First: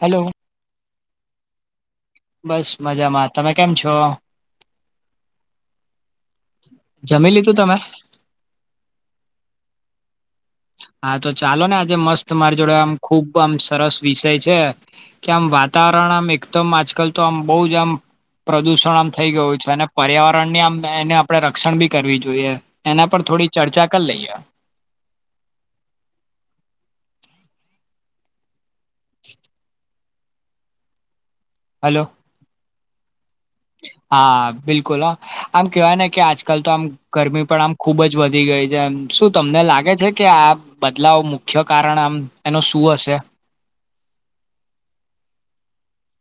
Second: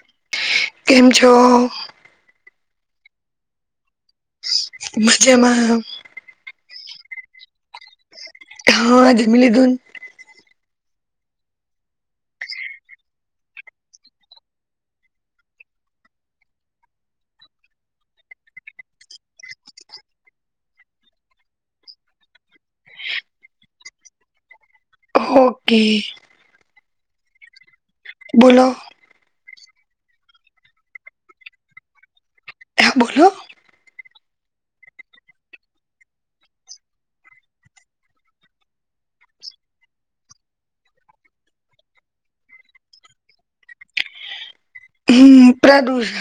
Hello કેમ છો બસ મજામાં તમે કેમ છો મજા માં જમી લીધું તમે હા જમી લીધૂ ન. હા તો ચાલો ને આજે મસ્ત મારી જોડે આમ ખુબ આમ સરસ વિષય છે. કે આમ વાતાવરણ આમ એકદમ આજકાલ તો આમ બહુ જ આમ પ્રદૂષણ આમ થઈ ગયુંય છે અને પર્યાવરણ ની આમ એને આપણે રક્ષણ બી કરવી જોઈએ એના પર થોડી ચર્ચા કરી લઈએ ઓકે બોલો [unintelligible] હલો હા બોલો. હા બિલકુલ આમ કેહેવાય ને કે આજકાલ તો આમ ગરમી પણ આમ ખુબ જ વધી ગઈ છે એમ શું તમને લાગે છે કે આ બદલાવ મુખ્ય કારણ આમ એનું શું હશે હમ્મ પ્રદૂષણ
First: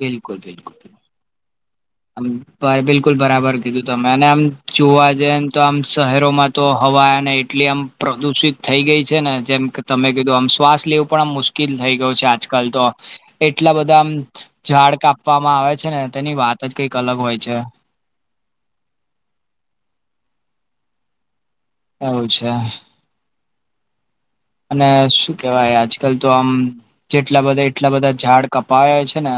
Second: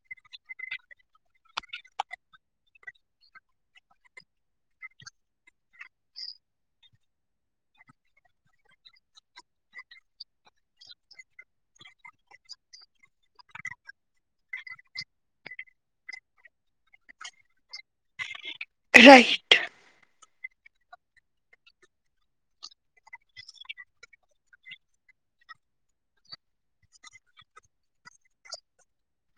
બિલકુલ બિલકુલ મ બિલકુલ બરાબર કીધું તમે અને આમ જોવા જઈએ ને તો આમ શહેરોમાં તો હવાને એટલી આમ પ્રદુષિત થઈ ગઈ છે ને જેમ કે તમે કીધું આમ શ્વાસ લેવું પણ આમ મુશ્ કીલ થઈ ગયું છે આજકલ તો. એટલા બધાં આમ ઝાડ કાપવામાં આવે છે ને તેની વાત જ કંઈક અલગ હોય છે. રાઈટ. એવું છે. અને શું કેવાય આજકલ તો આમ ચેટલા બધા એટલા બધા ઝાડ કપાયા છે ને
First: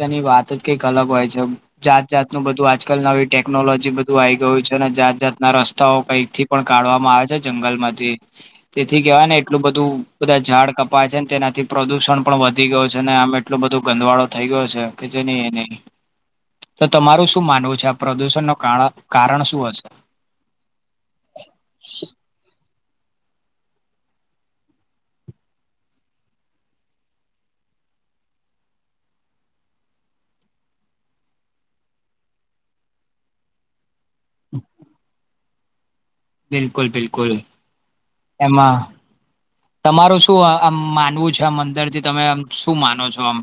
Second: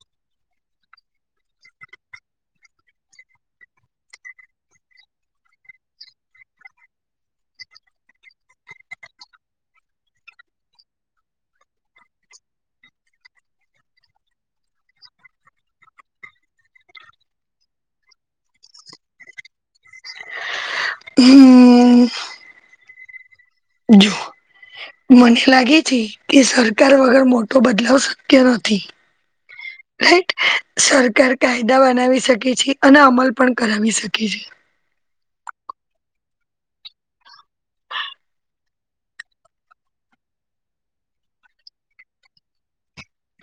તેની વાત જ કંઈક અલગ હોય છે. જાતજાતનું બધું આજકાલ નવી ટેકનોલોજી બધું આઈ ગયું છે ને જાતજાતના રસ્તાઓ કંઈથી પણ કાઢવામાં આવે છે, જંગલમાંથી. તેથી કેહેવાય ને એટલું બધું બધા ઝાડ કપાય છે ને તેનાથી પ્રદુષણ પણ વધી ગયું છે ને આમે એટલો બધો ગંદવાળો થઈ ગયો છે કે જે નહી એ નહી. તો તમારું શું માનવું છે, આ પ્રદુષણનો કાર કારણ શું હશે? હમ જો મને લાગે છે કે સરકાર વગર મોટો બદલાવ શક્ય નથી. [inaudible] રાઈટ? સરકાર કાયદા બનાવી શકે છે, અને અમલ પણ કરાવી શકે છે. બિલકુલ બિલકુલ. માં તમારું શું આમ માનવું છે? આમ અંદરથી તમે આમ શું માનો છો આમ?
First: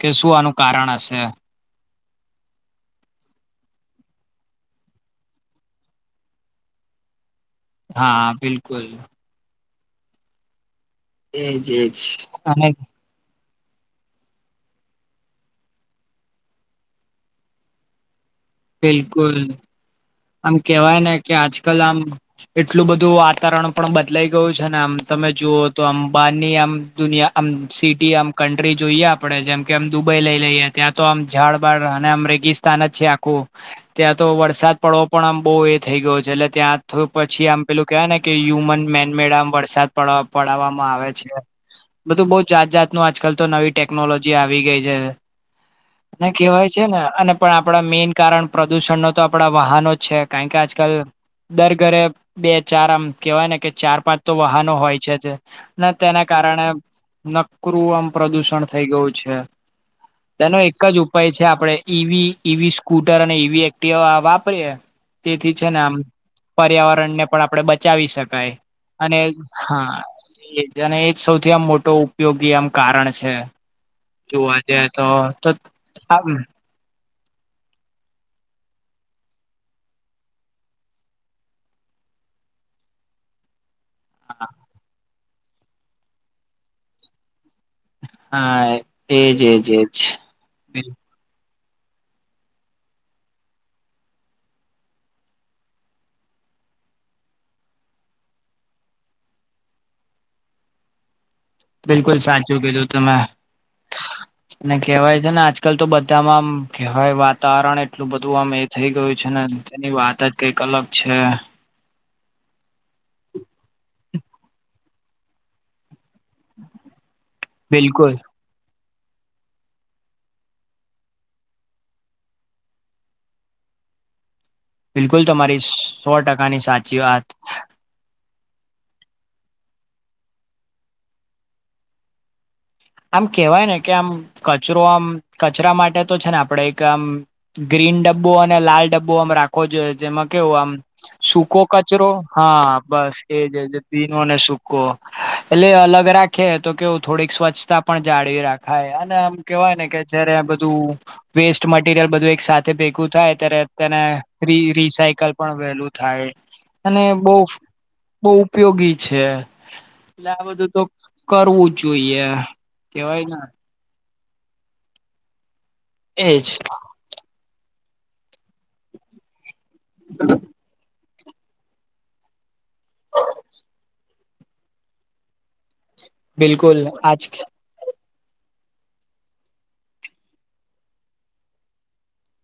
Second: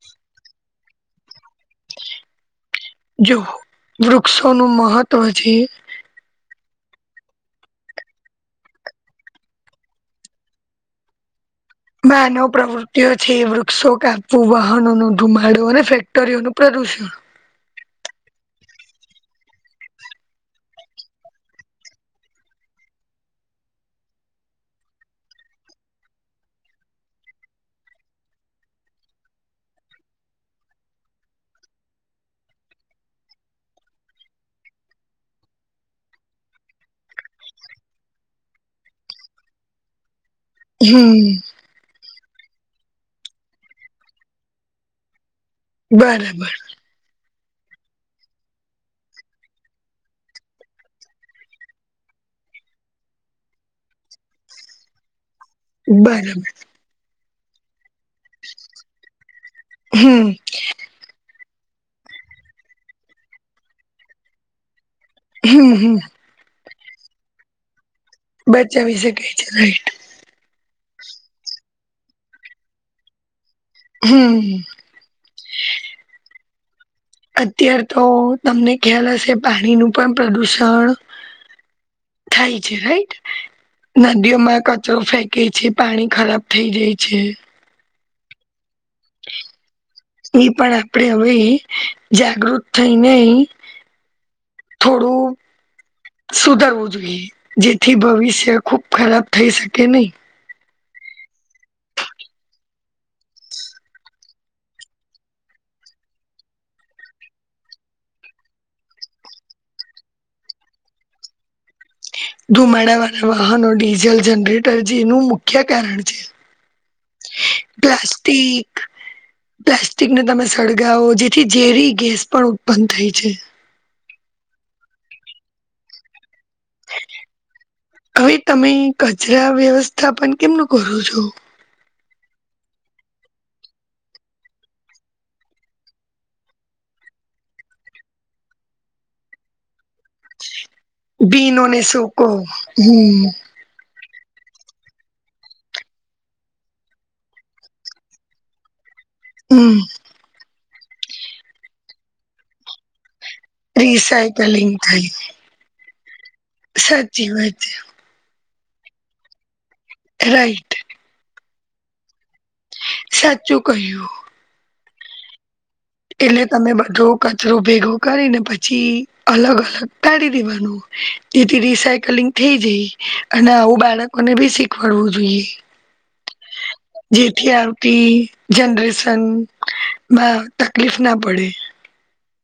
કે શું આનું કારણ હશે? જો વૃક્ષોનું મહત્ત્વ છે. હા બિલકુલ. એજ એજ. માનવ પ્ર અને [inaudible] તે છે, વૃક્ષો કાપવું વાહનોનો ધુમાડો અને ફેક્ટરીઓનું પ્રદુષણ. બિલકુલ. આમ કેવાય ને કે આજકલ આમ. એટલું બધું વાતાવરણ પણ બદલાઈ ગયું છે ને આમ તમે જુઓ તો આમ બહારની આમ દુનિયા. આમ સિટી આમ કન્ટ્રી જોઈએ આપડે જેમ કે આમ દુબઈ લઈ લઈએ ત્યાં તો આમ ઝાડબાડ અને આમ રેગીસ સ્તાન જ છે આખું. ત્યાં તો વરસાદ પડવો પણ આમ બહુ એ થઈ ગયો છે. એટલે ત્યાં થયું પછી આમ પેલું કહેવાય ને કે હ્યુમન મેનમેડ આમ વરસાદ. પણ પડાવામાં આવે છે. હમ બધું બહુ જાતજાતનું આજકલ તો નવી ટેકનોલોજી આવી ગઈ છે. અને બરાબર કેહેવાય છે ને અને પણ આપણા મેન કારણ પ્રદુષણનો તો આપડા વાહનો જ છે. કારણ કે આજકલ દર ઘરે બે ચાર આમ કેવાય ને કે ચાર પાંચ તો વાહનો હોય છે જ. ને તેના બરાબર કારણે [inaudible] નકરું આમ પ્રદુષણ થઈ ગયું છે. હમ તેનો એક જ ઉપ પાય છે આપડે. ઈવી ઈવી સ્કૂટર અને ઈવી એક્ટિવા વાપરીએ. તેથી છે હમ ને આમ. હમ પર્યાવરણને પણ આપણે બચાવી શક કઈ બચાવી અને શકાય છે રાઈટ હા એ. જેને એક સૌથી આમ મોટો ઉપયોગી આમ કારણ છે જોવા હમ જાય. તો તો ત આવી. અત્યાર તો તમને ખ્યાલ હશે પાણીનું પણ પ્રદુષણ. થાય છે રાઈટ? નદીઓમાં એ કચરો ફેંકે છે. પાણી ખરાબ થઈ જાય છે. હા એજ એજ એજ. ઈ પણ આપણે હવે જાગૃત થઈને થોડું. સુધરવું જોઈએ જેથી ભવિષ્ય ખુબ ખરાબ થઈ શકે નહી. બિલકુલ સાચું કીધું તમે. અને કહેવાય છે ને આજકાલ તો બધામાં આમ કહેવાય વાતાવરણ એટલું બધું આમ એ. થઈ ગયું છે ને તેની વાત જ કઈક અલગ છે. ધુમાડા વાળા વાહનો ડીઝલ જનરેટર જેનું મુખ્ય કારણ છે. હેઅ બિલકુલ પ્લાસ્ટિક. હવે પ્લાસ્ટિકને તમે સળગાવો જેથી ઝેરી ગેસ પણ ઉત્પન્ન થાય છે. બિલકુલ તમારી સી સો ટકાની સાચી વાત. હવે તમે કચરા વ્યવસ્થા પણન કેમનું કરો છો. આમ કેહેવાય ને કે આમ કચરો આમ કચરા માટે તો છે ને આપડે એક આમ. ગ્રીન ડબ્બો અને લાલ ડબ્બો આમ રાખવો જોઈએ જેમાં કેવું આમ. સૂકો ભીનોને કચરો સૂકો હા બસ હમ એજજ. દીનો અને સુૂકો એટલે અલગ રાખે તો કેવું થોડીક સ્વચ્છ. સ્વરછતા પણ જાળવી રાખાય અને આમ કેવાય હમ ને કે. જયારે આ બધું વેસ્ટ મટીરિયલ બધું એક સાથે ભેગું થાય ત્યારે. તને રી રિસાયકલિંગ રી થઈ રસાઈકલ. પણ વેલું થાય અને સાચી બહુ વાત બહુ ઉપયોગી છે. છે એટલે આ બધું રાઈટ તો કરવું જ જોઈએ. કેવાય ને સાચું કહ્યું. તેને એજ તમે બધો કચરો ભેગો કરીને પછી અલગ કાઢી દેવાનું. જેથી રિસાયકલિંગ થઈ જાય અને આવું બાળકોને બી શીખવાડવું જોઈએ. બિલકુલ આજ જેથી આવતી. જનરેશન માં તકલીફ ના પડે.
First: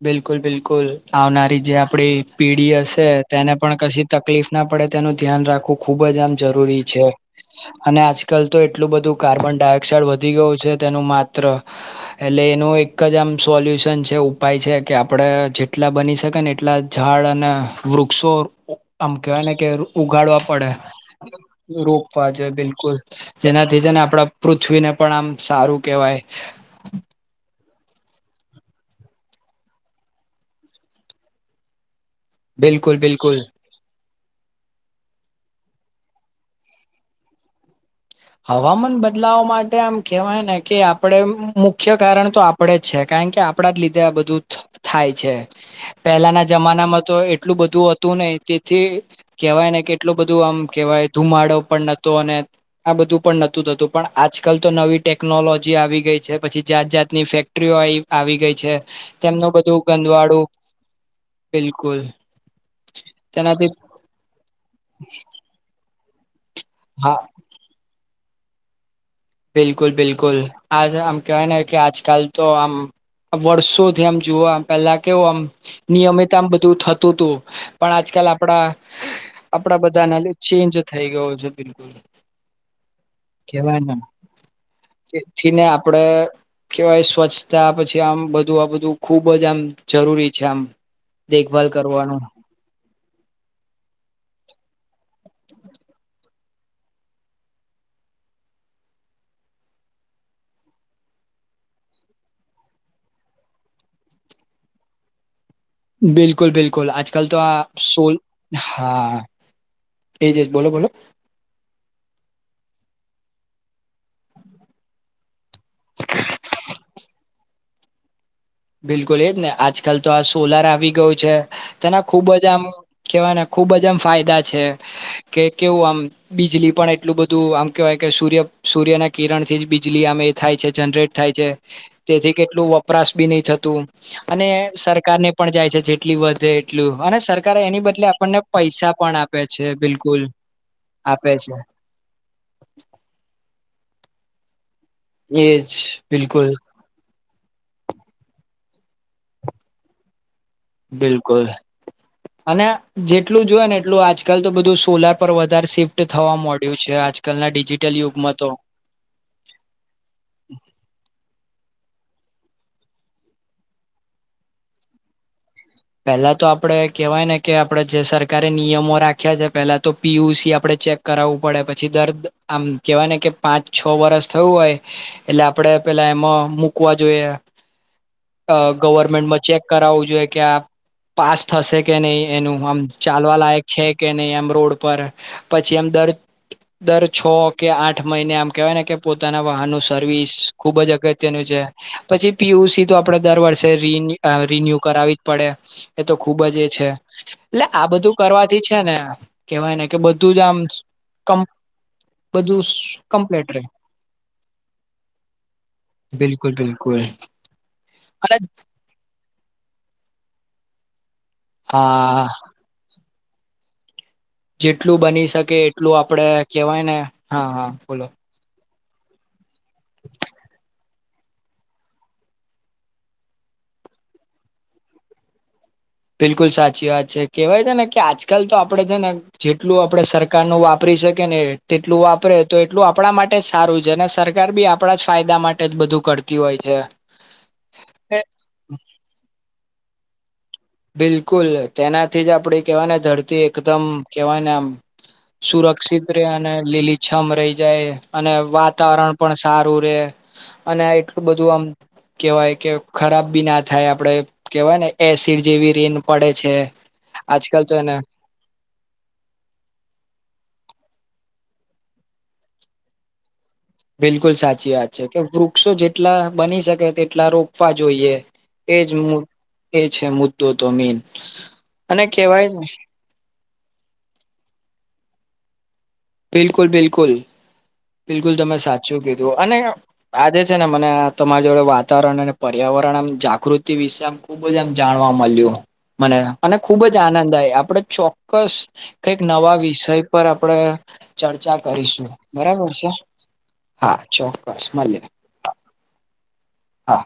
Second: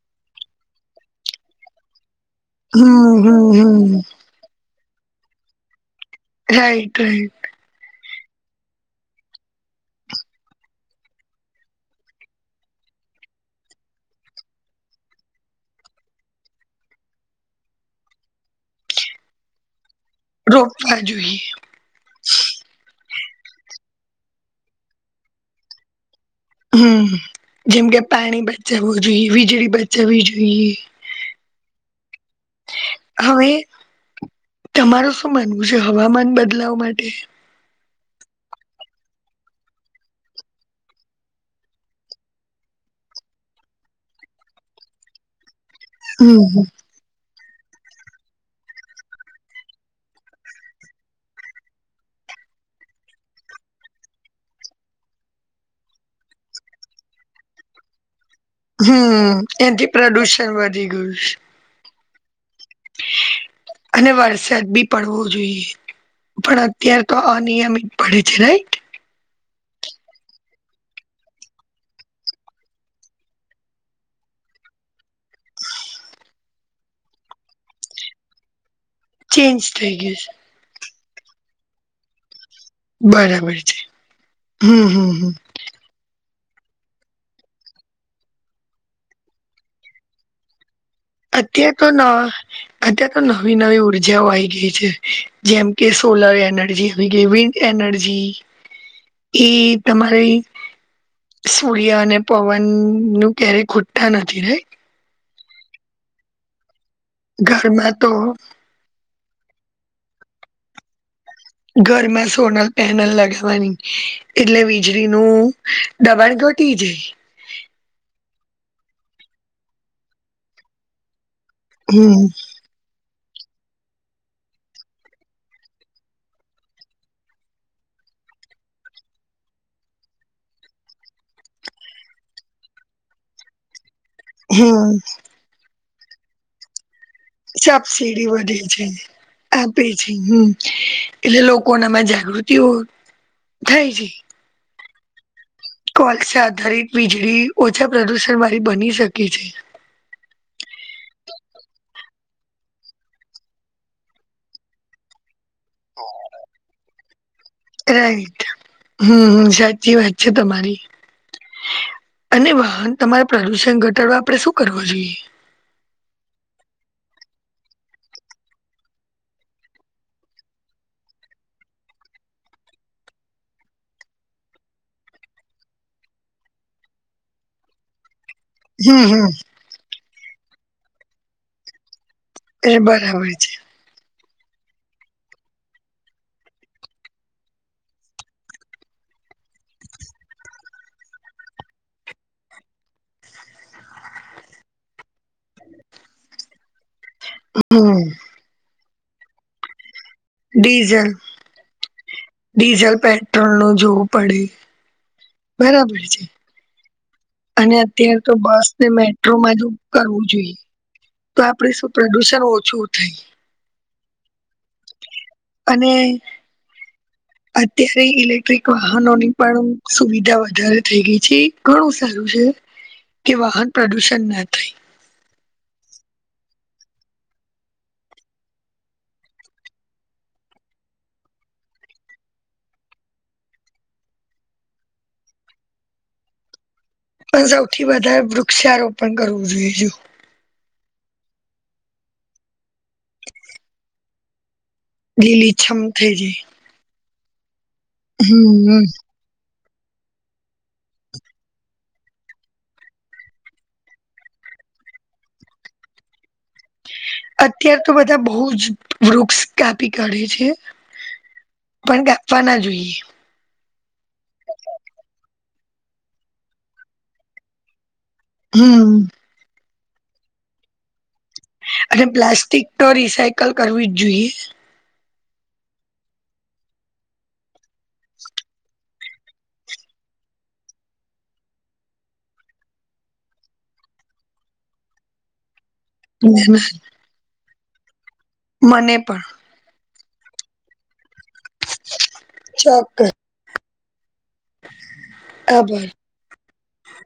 બિલકુલ બિલકુલ આવનારી જે આપડી પીડી હશે હમ હમ તેને પણ હમ કશી તકલીફ ના પડે તેનું ધ્યાન રાખવું ખુબ જ આમ જરૂરી રાઈટ છે. રાઈટ અને આજકાલ તો એટલું બધું કાર્બન ડાયોક્સાાઈડ વધી ગયું છે. તેનું માત્ર. એટલે એનું એક જ આમ સોલ્યુશન છેઉ. ઉપાય છે. કે આપડે જેટલા બની શકે ને એટલા ઝાડ અને વૃક્ષો. આમ કેવાય ને કે ઉગાડવા પડે, રોપવા જોઈએ રોપવા જોઈએ બિલકુલ જેનાથી છે. ને આપડા પૃથ્વીને પણ આમ સારું કેહેવાય. હમ જેમ કે પાણી બચાવવું જોઈએ વીજળી બચાવવી જોઈએ. [inaudible] તે અ બિલકુલ હવે તમારું શું માનવું છે. હવામાન બદલાવ માટે. હવામાન બદલાવ માટે આમ કેવાય ને કે આપડે મુખ્ય કારણ તો આપડે જ છે. કારણ કે આપડા જ લીધે આ બધું ધ થાય છે. પહેલાના હમ જમાના માં તોએ. એટલું બધું હતું ને તેથી. કહેવાય ને કેટલું બધું આમ કેવાય ધુમાડો પણ નતો અને આ બધું પણ નહોતું થતું પણ આજકાલ તો નવી ટેકનોલોજી આવી ગઈ છે. પછી જાત જાતની ફેક. ત્રીઓ આઈ આવી ગઈ છે. હમ તેમનું બધું એથી ગંધવાળું પ્રદુષણ વધી ગયું છે બિલકુલ. તેનાથી અને વરસાદ બી પડવો જોઈએ પણ અત્યારે તો હા અત. અિત પી છી ન [unintelligible] બિલકુલ બિલકુલ આજ આમ કહેવાય ને કે આજકાલ તો આમ. વર્ષોથી આમ જોવા પેલા કેવું આમ નિયમિત આમ બધું થતું તું. પણ આજકાલ આપડા ચેન્જ આપડા થઈ બધા ના ગયું છે ચેન્જ થઈ ગયો છે. બિલકુલ. બરાબર છે. હમ હમ હમ જેથી ને આપડે. કેહેવાય સ્વચ્છતા પછી આમ બધું આ બધું ખુબ જ આમ જરૂરી છે. આમ દેખભાલ અત્યા કો ના. કરવાનું અત્યાર તો નવી નવી ઉર્જાઓ આવી ગઈ છે. જેમ કે સોલર એનર્જી આવી ગઈ વિ એનર્જી ઇ તમારે. સૂર્ય અને પવન નું ક્યારેય ખુટા નથી રહી. બિલકુલ બિલકુલ આજ કાલ તો આ ઘરમાં તો સોલ? હા એજ જ બોલો બોલો. ઘરમાં સોલારપેનલ લગાવવાની એટલે વીજળીનું દબાણ ઘટી જાય. બિલકુલ એજ ને આજકાલ તો આ સોલાર આવી ગયુ છે. તેના ખુબ હમ જ આમ. કેવાના ખુબ જ આમ ફાયદા છે. કે કેવું આમ. બીજલી પણ એટલું બધું આમ કેહેવાય કે સૂર્ય સૂર્યના કિરણ થી જ બીજલી આમ થાય છે. જનરેટ. થાય છે. તેથી કેટલું વપરાશ બી નહી થતું અને હમ સરકાર ને પણ જાય છે. જેટલી વધે એટલું અને સરકારે એની બદલે સબસીડી આપણને વધે છે પૈસા પણ આપે છે. બિલકુલ આપે છે. એમાં જાગૃતિઓ થાય છે. એજ. કોલ છે બિલકુલ આધારિત વીજળી ઓછા પ્રદુષણ વાળી બની શકે છે. બિલકુલ અને જેટલું જોય ને એટલું આજકાલ તો બધું સોલાર પર વધારે શિફ્ટ થવા મળડ્યું છે. આજકાલના ડિજિટલ યુગમાં રાઈટ તો હમ હ સાચી વાત છે તમારી. અને વાહન તમારે પ્રદુષણ ઘટાડવા આપડે શું કરવું જોઈએ. પેલા તો આપડે કેહેવાય ને કે આપડે જે સરકારે નિયમો રાખ્યા છે પેલા તો પીયુસી આપડે ચેક કરાવવું પડે પછી દર આમ કેવાય ને કે પાંચ છ વરસ થયું હોય એટલે આપડે પેલા એમાં મુકવા જોઈએ. અ હમ હમ ગવર્મેન્ટમાં ચેક કરાવવું જોઈએ કે આ પાસ થશે કે નહી એનું આમ એ બરાબર ચાલવા લાયક છે કે નહી આમ રોડ પર પછી એમ દર દર છ કે આઠ મહિને આમ કેહેવાય ને કે પોતાના વાહનનું સર્વિસ ખુબ જ અગત્યનું છે. પછી પીયુસી તો આપડે દર વર્ષે રિ અ રિન્યુ કરાવી જ પડે. એ તો ખુબ જ એ છે એટલે આ હમ બધું કરવાથી છે ને કેવાય ને કે બધુંજ આમ ડીઝલ કમ બધું ડીઝલ કમ્પ્લેટ પેટ્રોલ રે નું જોવું પડે બરાબર છે. બિલકુલ એ. અને અત્યારે તો બસ ને મેટ્રોમાંજ કરવું જોઈએ. તો આપડે શું હા પ્રદુષણ ઓછું થાય. જેટલું બની શકે અને એટલું આપડે કેહેવાય ને હા હા અત્યારે બોલો ઇલેક્ટ્રિક વાહનોની પણ સુવિધા વધારે થઈ ગઈ છે. ઘણું સારું છે કે વાહન પ્રદુષણ ના થાય. બિલકુલ સાચી વાત છે કેવાય છે ને કે આજકાલ તો આપડે છે ને જેટલું આપડે સરકાર નું વાપરી શકી ને તેટલું વાપરે તો એટલું આપણા માટે ને સારું છે અને સરકાર બી આપણા જ ફાયદા માટે જ બધું કરતી હોય છે. પણ સૌથી વધારે વૃક્ષારોપણ કરવું જોઈએ જો. બિલકુલ તેનાથી જ આપડી કેવાય ને ધરતી એકદમ કેવાય ને આમ લીલીછમ સુરક્ષિત થઈ રે જાય અને લીલીછમ રહી જાય અને હમ વાતાવરણ પણ સારું રે અને આ એટલું બધું આમ કેવાય કે ખરાબ બી ના થાય આપડે કેવાય ને એસિડ જેવી રેન પડે છે. આજકાલ અત્યાર તો એને બધા બહુ જ વૃક્ષ કાપી કાઢે છે પણ કાપવા ના જોઈએ. બિલકુલ સાચી વાત છે કે વૃક્ષો જેટલા બની શકે તેટલા રોપવા જોઈએ. એજ હમ એ છે મુદ્દો તો મેઈન. અને પ્લાસ્ટિક તો રિસાયકલ કરવી જ જોઈએ. બિલકુલ બિલકુલ બિલકુલ તમે સાચું કીધું અને આજે છે ને મને તમારી જોડે વાતાવરણ અને પર્યાવરણ આમ જાગૃતિ વિશે આમ ખુબ જ એમ જાણવા મળ્યું. મને મને ખુબ જ આનંદ આ આપડ ચોક્કસ કઈક પણ નવા વિષય ઉપર આપણેે ચર્ચા કરીશું, બરાબર છે, ચોક્કસ હા, ચોક્કસ મલી ખબર- હા